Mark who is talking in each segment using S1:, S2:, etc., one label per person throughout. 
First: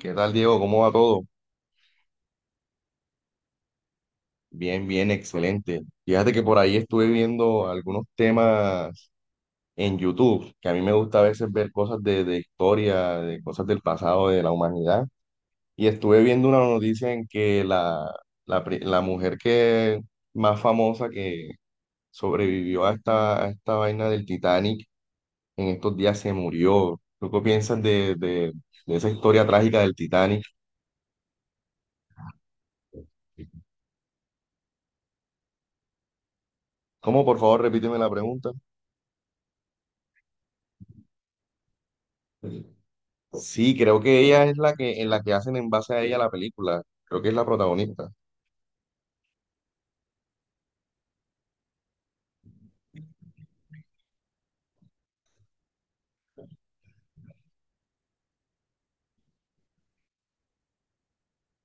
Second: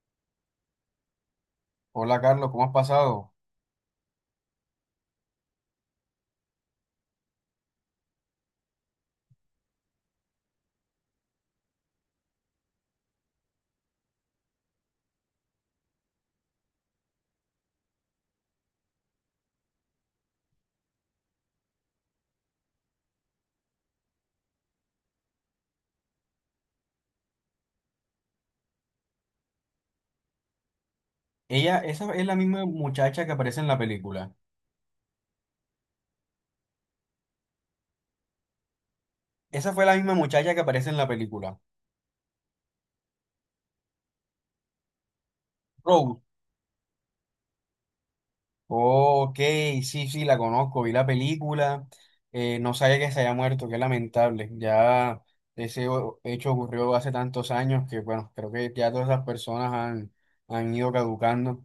S1: ¿Qué tal, Diego? ¿Cómo va todo?
S2: Hola Carlos, ¿cómo has pasado?
S1: Bien, bien, excelente. Fíjate que por ahí estuve viendo algunos temas en YouTube, que a mí me gusta a veces ver cosas de historia, de cosas del pasado, de la humanidad. Y estuve viendo una noticia en que la mujer que más famosa que sobrevivió a a esta vaina del Titanic, en estos días se murió. ¿Tú qué piensas de esa historia trágica del Titanic?
S2: Ella, esa es la misma muchacha que aparece en la película.
S1: ¿Cómo, por favor, repíteme la pregunta?
S2: Esa fue la misma muchacha que aparece en la película.
S1: Sí, creo que ella es en la que hacen en base a
S2: Rose.
S1: ella la película. Creo que es la protagonista.
S2: Ok, sí, sí, la conozco, vi la película. No sabía que se haya muerto, qué lamentable. Ya hecho ocurrió hace tantos años que, bueno, creo que ya todas esas personas han ido caducando.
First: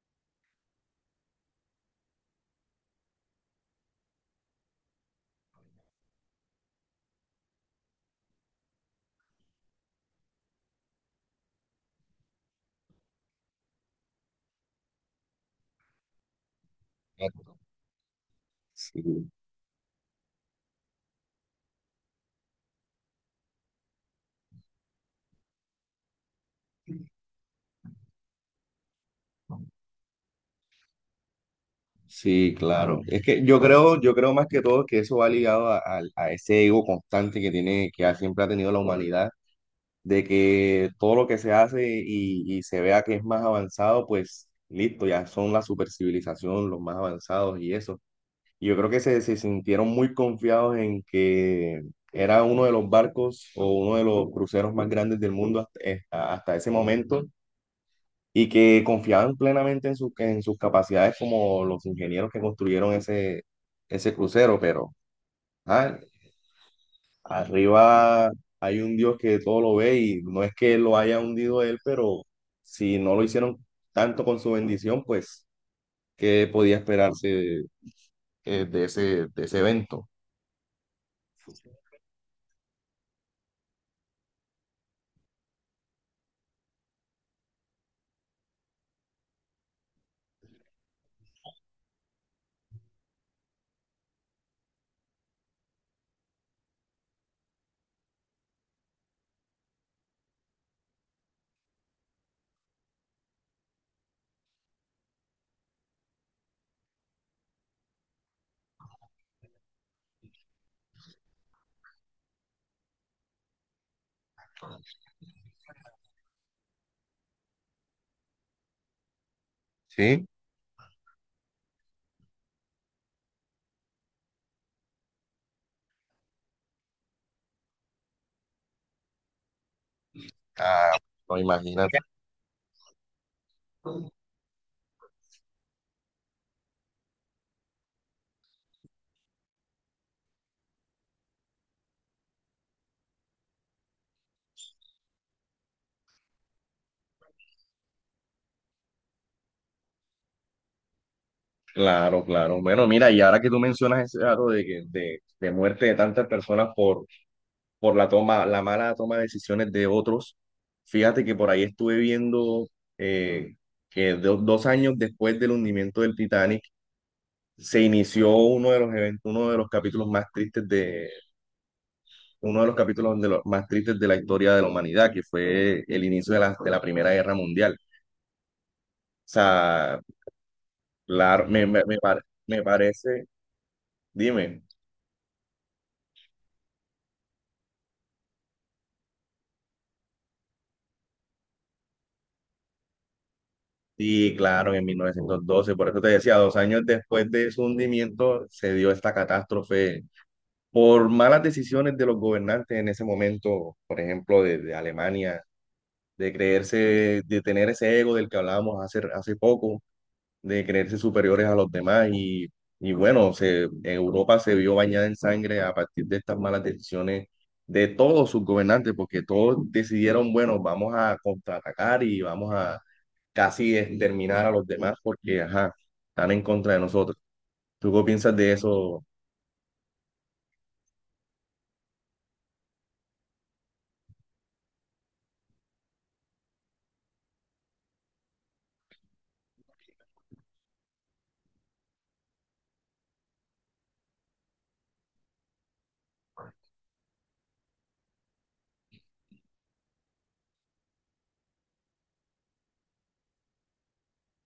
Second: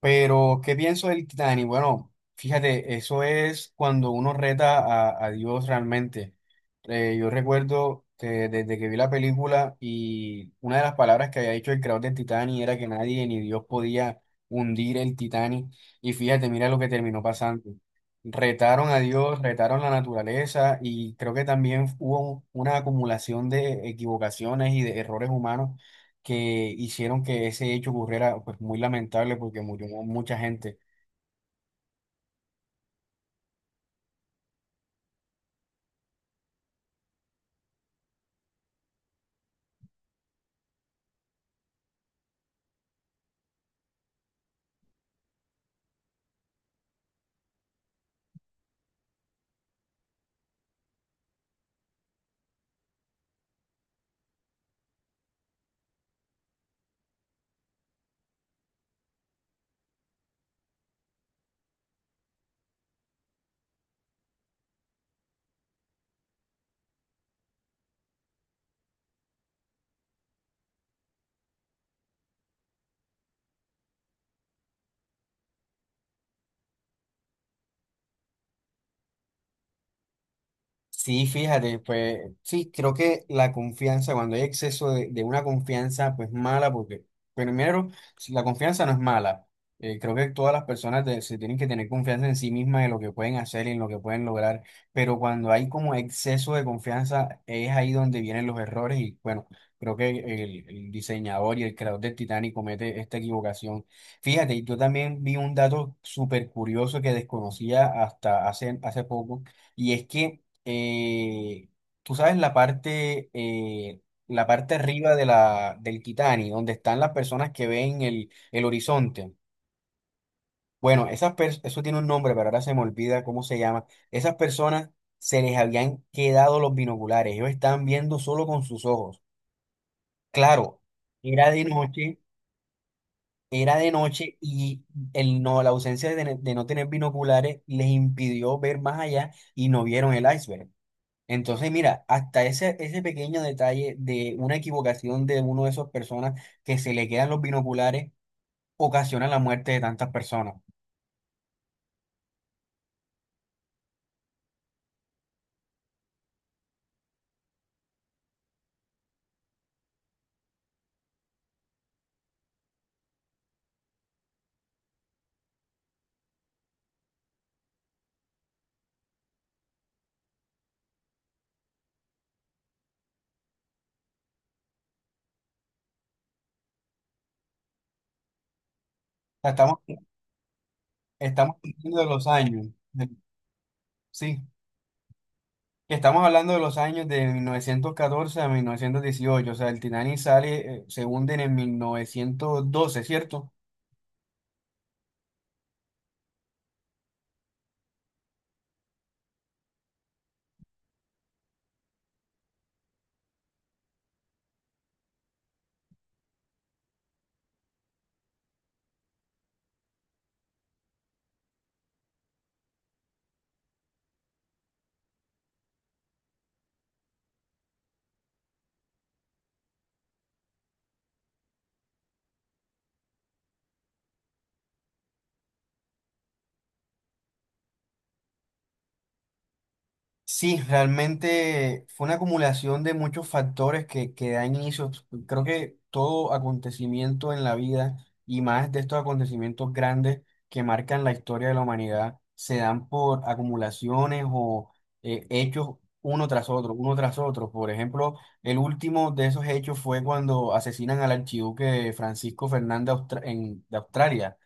S2: Pero, ¿qué pienso del Titanic? Bueno, fíjate, eso es cuando uno reta a Dios realmente. Yo recuerdo que desde que vi la película y una de las palabras que había dicho el creador del Titanic era que nadie ni Dios podía hundir el Titanic. Y fíjate, mira lo que terminó pasando. Retaron a
S1: Sí,
S2: Dios, retaron la naturaleza y creo que también hubo una acumulación de equivocaciones y de errores humanos que hicieron que ese hecho ocurriera, pues muy lamentable porque murió mucha gente.
S1: sí, claro. Es que yo creo más que todo que eso va ligado a ese ego constante que siempre ha tenido la humanidad, de que todo lo que se hace y se vea que es más avanzado, pues listo, ya son la supercivilización, los más avanzados y eso. Y yo creo que se sintieron muy confiados en que era uno de los barcos o uno de los cruceros más grandes del mundo hasta, hasta ese momento y que confiaban plenamente en sus capacidades como los ingenieros que construyeron ese crucero. Pero ah, arriba hay un Dios que todo lo ve y no es que lo haya hundido él, pero si no lo hicieron tanto con su bendición, pues, ¿qué podía esperarse de de ese evento?
S2: Sí, fíjate, pues sí, creo que la confianza, cuando hay exceso de una confianza, pues mala, porque primero, si la confianza no es mala, creo que todas las se tienen que tener confianza en sí mismas, en lo que pueden hacer y en lo que pueden lograr, pero cuando hay como exceso de confianza, es ahí donde vienen los errores y bueno, creo que el diseñador y el creador del Titanic comete esta equivocación. Fíjate, y yo también vi un dato súper curioso que desconocía hasta hace poco, y es que eh, tú sabes la parte, la parte arriba de la, del Kitani, donde están las personas que ven el horizonte.
S1: Sí.
S2: Bueno, eso tiene un nombre, pero ahora se me olvida cómo se llama. Esas personas se les habían quedado los binoculares, ellos estaban viendo solo con sus ojos. Claro,
S1: Ah, no,
S2: era de
S1: imagínate.
S2: noche, era de noche y el no, la ausencia de no tener binoculares les impidió ver más allá y no vieron el iceberg. Entonces, mira, hasta ese pequeño detalle de una equivocación de uno de esos personas que se le quedan los binoculares ocasiona la muerte de tantas personas. O
S1: Claro, claro. Bueno, mira, y ahora que tú mencionas ese dato de muerte de tantas personas por la mala toma de decisiones de otros, fíjate que por ahí estuve viendo eh, dos años después del hundimiento del Titanic se inició uno de los eventos, uno de los capítulos de los más tristes de la historia de la humanidad, que fue el inicio de de la Primera Guerra Mundial. O
S2: sea, estamos,
S1: sea, la,
S2: estamos
S1: me
S2: hablando de
S1: par-
S2: los
S1: me
S2: años, de-
S1: parece,
S2: sí,
S1: dime.
S2: que estamos hablando de los años de 1914 a 1918. O sea, el Titanic sale, se hunde en el 1912, ¿cierto?
S1: Sí, claro, en 1912. Por eso te decía, dos años después de su hundimiento se dio esta catástrofe por malas decisiones de los gobernantes en ese momento, por ejemplo, de Alemania, de tener ese ego del que hablábamos hace poco, de creerse superiores a los demás y bueno, se, Europa se vio bañada en sangre a partir de estas malas decisiones de todos sus gobernantes, porque todos decidieron, bueno, vamos a contraatacar y vamos a casi exterminar a los demás porque, ajá, están en contra de nosotros. ¿Tú qué piensas de eso?
S2: Sí, realmente fue una acumulación de muchos factores que dan inicio. Creo que todo acontecimiento en la vida y más de estos acontecimientos grandes que marcan la historia de la humanidad se dan por acumulaciones o hechos uno tras otro, uno tras otro. Por ejemplo, el último de esos hechos fue cuando asesinan al archiduque Francisco Fernández de Australia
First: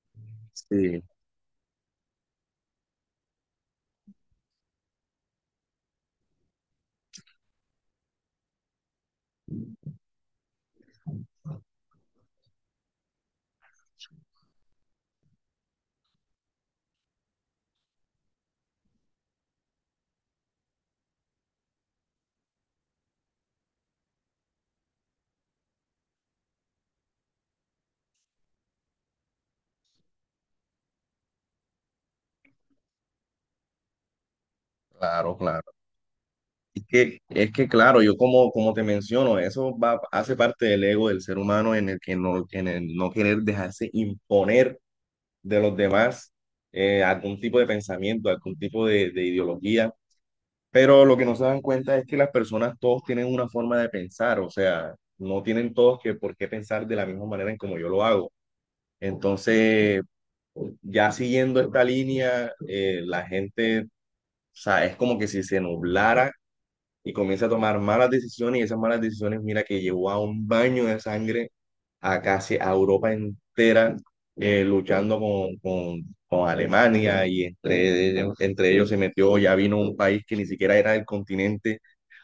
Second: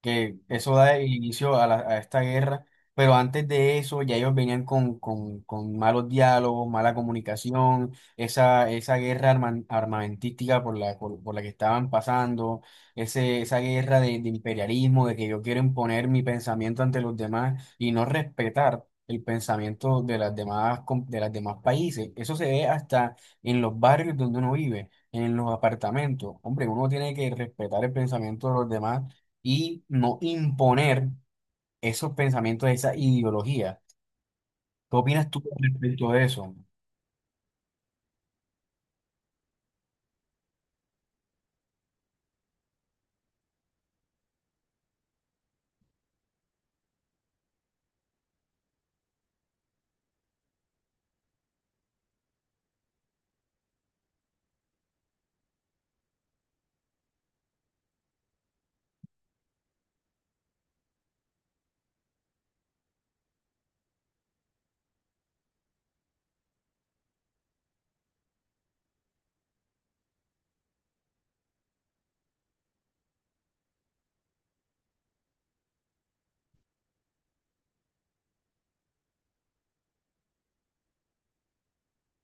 S2: que eso da
S1: Sí,
S2: inicio a esta guerra, pero antes de eso ya ellos venían con malos diálogos, mala comunicación, esa armamentística por por la que estaban pasando, esa guerra de imperialismo, de que yo quiero imponer mi pensamiento ante los demás y no respetar el pensamiento de las de las demás países. Eso se ve hasta en los barrios donde uno vive, en los apartamentos. Hombre, uno tiene que respetar el pensamiento de los demás y no imponer esos pensamientos, esa ideología. ¿Qué opinas
S1: claro,
S2: tú con
S1: claro.
S2: respecto a eso?
S1: Es que claro, yo como, como te menciono, eso va, hace parte del ego del ser humano en el que no, en el no querer dejarse imponer de los demás algún tipo de pensamiento, algún tipo de ideología. Pero lo que no se dan cuenta es que las personas todos tienen una forma de pensar, o sea, no tienen todos que por qué pensar de la misma manera en como yo lo hago. Entonces, ya siguiendo esta línea, la gente, o sea, es como que si se nublara y comienza a tomar malas decisiones y esas malas decisiones, mira, que llevó a un baño de sangre a casi a Europa entera luchando con Alemania y entre ellos se metió, ya vino un país que ni siquiera era del continente,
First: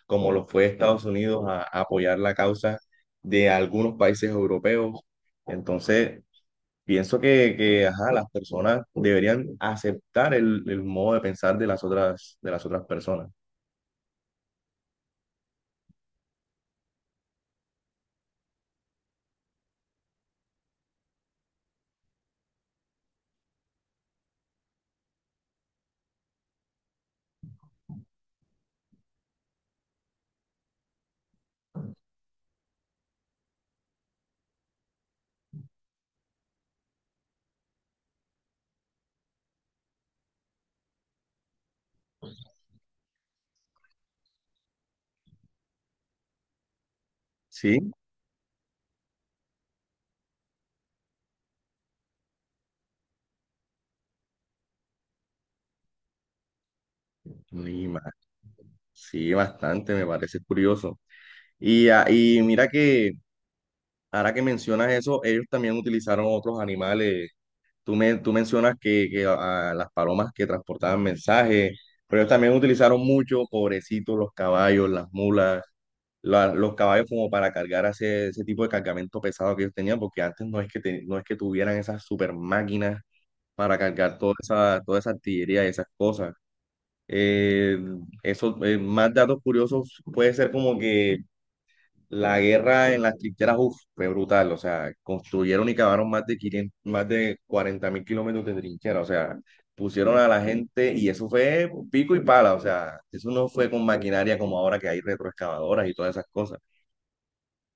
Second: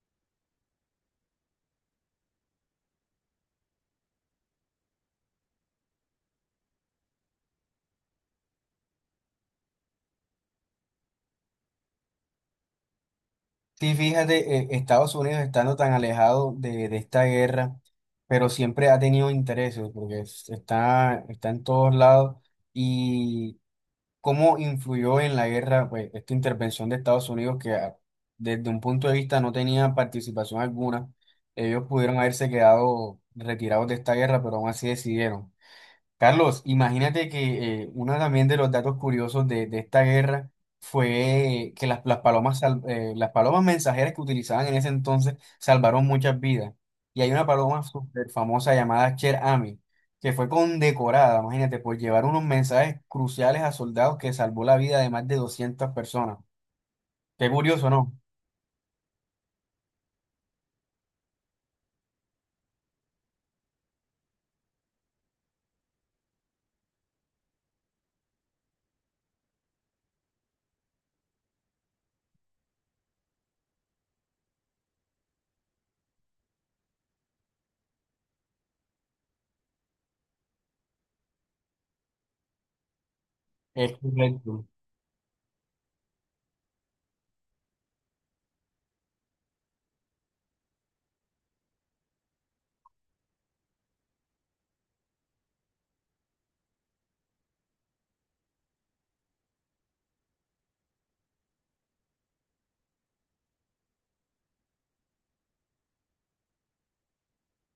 S1: como lo fue Estados Unidos, a apoyar la causa de algunos países europeos. Entonces, pienso que, ajá, las personas deberían aceptar el modo de pensar de las otras personas.
S2: Sí, fíjate, Estados Unidos estando tan alejado de esta guerra, pero siempre ha tenido intereses, porque está, está en todos lados. ¿Y cómo influyó en la guerra, pues, esta intervención de Estados Unidos desde un punto de vista no tenía participación alguna? Ellos pudieron haberse quedado retirados de esta guerra, pero aún así decidieron. Carlos, imagínate que uno también de los datos curiosos de esta guerra fue que las las palomas mensajeras que utilizaban en ese entonces salvaron muchas vidas. Y hay una paloma
S1: Sí,
S2: súper famosa llamada Cher Ami, que fue condecorada, imagínate, por llevar unos mensajes cruciales a soldados que salvó la vida de más de 200 personas. Qué
S1: ni
S2: curioso,
S1: más
S2: ¿no?
S1: sí, bastante, me parece curioso. Y, ah, y mira que ahora que mencionas eso, ellos también utilizaron otros animales. Tú mencionas que las palomas que transportaban mensajes, pero ellos también utilizaron mucho, pobrecitos, los caballos, las mulas. Los caballos como para cargar ese tipo de cargamento pesado que ellos tenían, porque antes no es no es que tuvieran esas super máquinas para
S2: Es
S1: cargar
S2: correcto.
S1: toda esa artillería y esas cosas. Eh, Más datos curiosos puede ser como que la guerra en las trincheras, uf, fue brutal, o sea, construyeron y cavaron más de 40.000 kilómetros de trinchera, o sea, pusieron a la gente y eso fue pico y pala, o sea, eso no fue con maquinaria como ahora que hay retroexcavadoras y todas esas cosas.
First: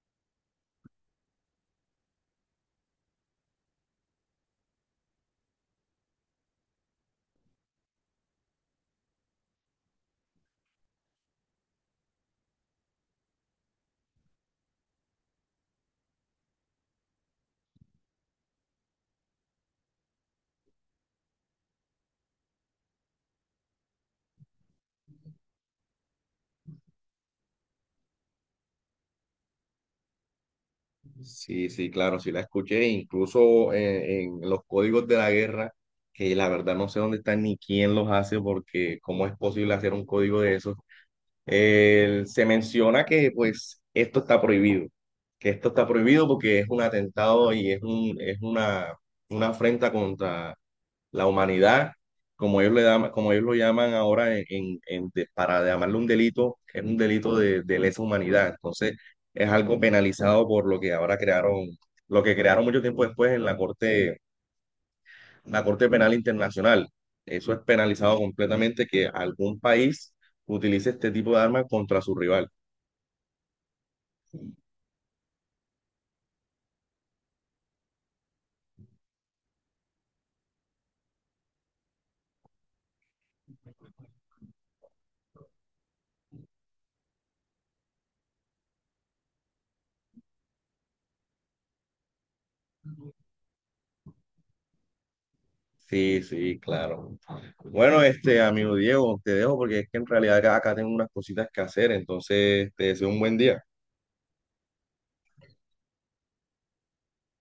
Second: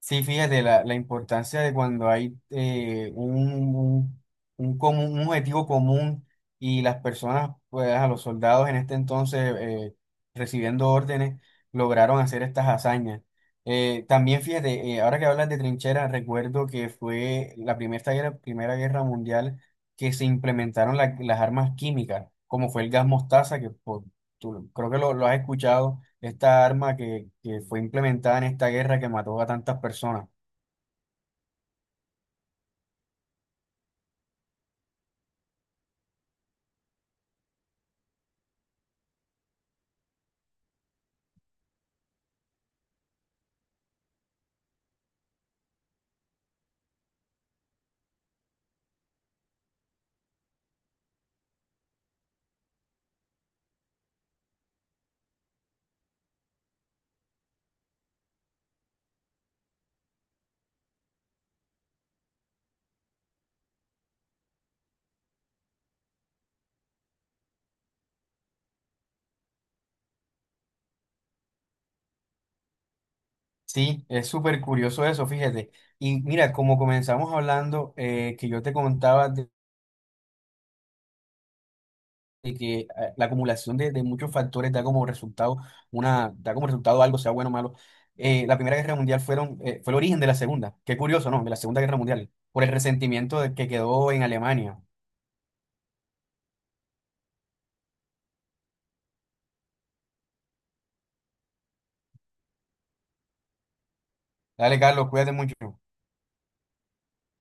S2: Sí, fíjate, la importancia de cuando hay un común, un objetivo común y las personas, pues a los soldados en este entonces recibiendo órdenes, lograron hacer estas hazañas. También fíjate, ahora que hablas de trincheras, recuerdo que fue la primera guerra mundial que se implementaron las armas químicas, como fue el gas mostaza, tú creo que lo has escuchado esta arma que fue implementada en esta guerra que mató a tantas personas.
S1: Sí, sí, claro, sí la escuché, incluso los códigos de la guerra, que la verdad no sé dónde están ni quién los hace, porque cómo es posible hacer un código de esos. El se menciona que pues esto está prohibido, que esto está prohibido porque es un atentado y es es una afrenta contra la humanidad, como como ellos lo llaman ahora para llamarlo un delito, es un delito de lesa humanidad. Entonces, es algo penalizado por lo que ahora crearon, lo que crearon mucho tiempo después en la Corte Penal Internacional. Eso es penalizado completamente que algún país utilice este tipo de armas contra su rival.
S2: Sí, es súper curioso eso, fíjate. Y mira, como comenzamos hablando, que yo te contaba de que la acumulación de muchos factores da como resultado da como resultado algo, sea bueno o malo. La Primera Guerra Mundial fue el origen de la Segunda. Qué curioso, ¿no? De la Segunda Guerra Mundial, por el resentimiento que quedó en Alemania.
S1: Sí, sí, claro. Bueno, este amigo Diego, te dejo porque es que en realidad acá tengo unas cositas que hacer, entonces te deseo un buen día.
S2: Dale, Carlos, cuídate mucho.